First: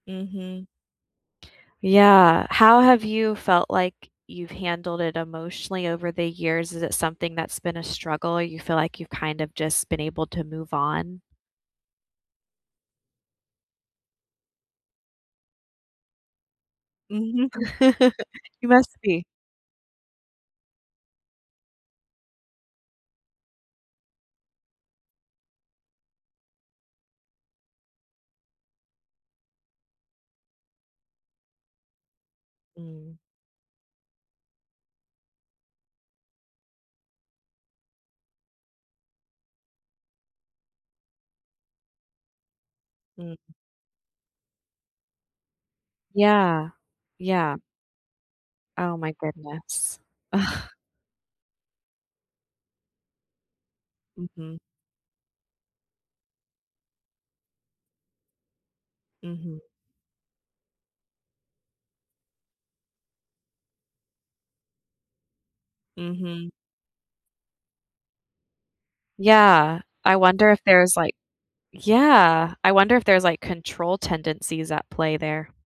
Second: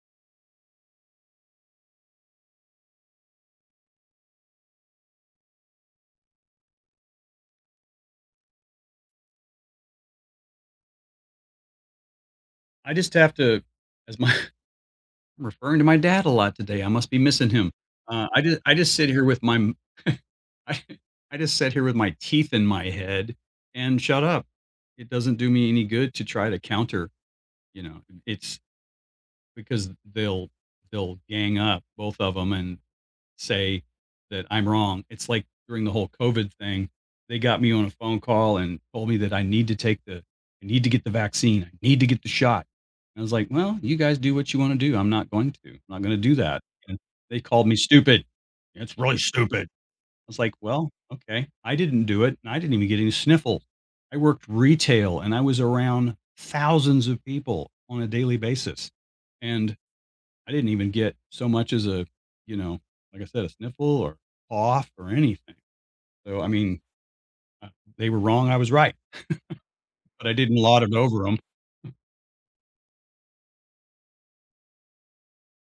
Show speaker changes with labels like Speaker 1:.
Speaker 1: Mhm. Yeah. How have you felt like you've handled it emotionally over the years? Is it something that's been a struggle or you feel like you've kind of just been able to move on?
Speaker 2: I just have to as my I'm referring to my dad a lot today, I must be
Speaker 1: Mhm.
Speaker 2: missing him. Uh, I j
Speaker 1: You
Speaker 2: I
Speaker 1: must
Speaker 2: just sit
Speaker 1: be.
Speaker 2: here with my m I I just sit here with my teeth in my head and shut up. It doesn't do me any good to try to counter, you know, and it's because they'll they'll gang up, both of 'em, and
Speaker 1: Mm.
Speaker 2: say that I'm wrong. It's like, during the whole COVID thing, they got me on a phone call and told me that I need to take the I need to get the vaccine, I need to get the shot, and I was
Speaker 1: Mm.
Speaker 2: like, "Well, you guys do what you wanna do, I'm not going to. I'm not gonna do that."
Speaker 1: Yeah.
Speaker 2: And they
Speaker 1: Yeah.
Speaker 2: called me stupid, you know,
Speaker 1: Oh
Speaker 2: "It's
Speaker 1: my
Speaker 2: really stupid." I
Speaker 1: goodness.
Speaker 2: was like, "Well, okay." I didn't do it, and I didn't even get any sniffle. I worked
Speaker 1: Mhm.
Speaker 2: retail, and I was around thousands of people on a daily basis,
Speaker 1: Mhm.
Speaker 2: and I didn't even get so much as a, you know, like I said, a sniffle or cough or anything. So, I
Speaker 1: Mhm.
Speaker 2: mean, uh, they were wrong, I was right.
Speaker 1: Yeah. I
Speaker 2: But I
Speaker 1: wonder
Speaker 2: didn't
Speaker 1: if
Speaker 2: lot it
Speaker 1: there's, like
Speaker 2: over 'em.
Speaker 1: Yeah. I wonder if there's, like, control tendencies at play there.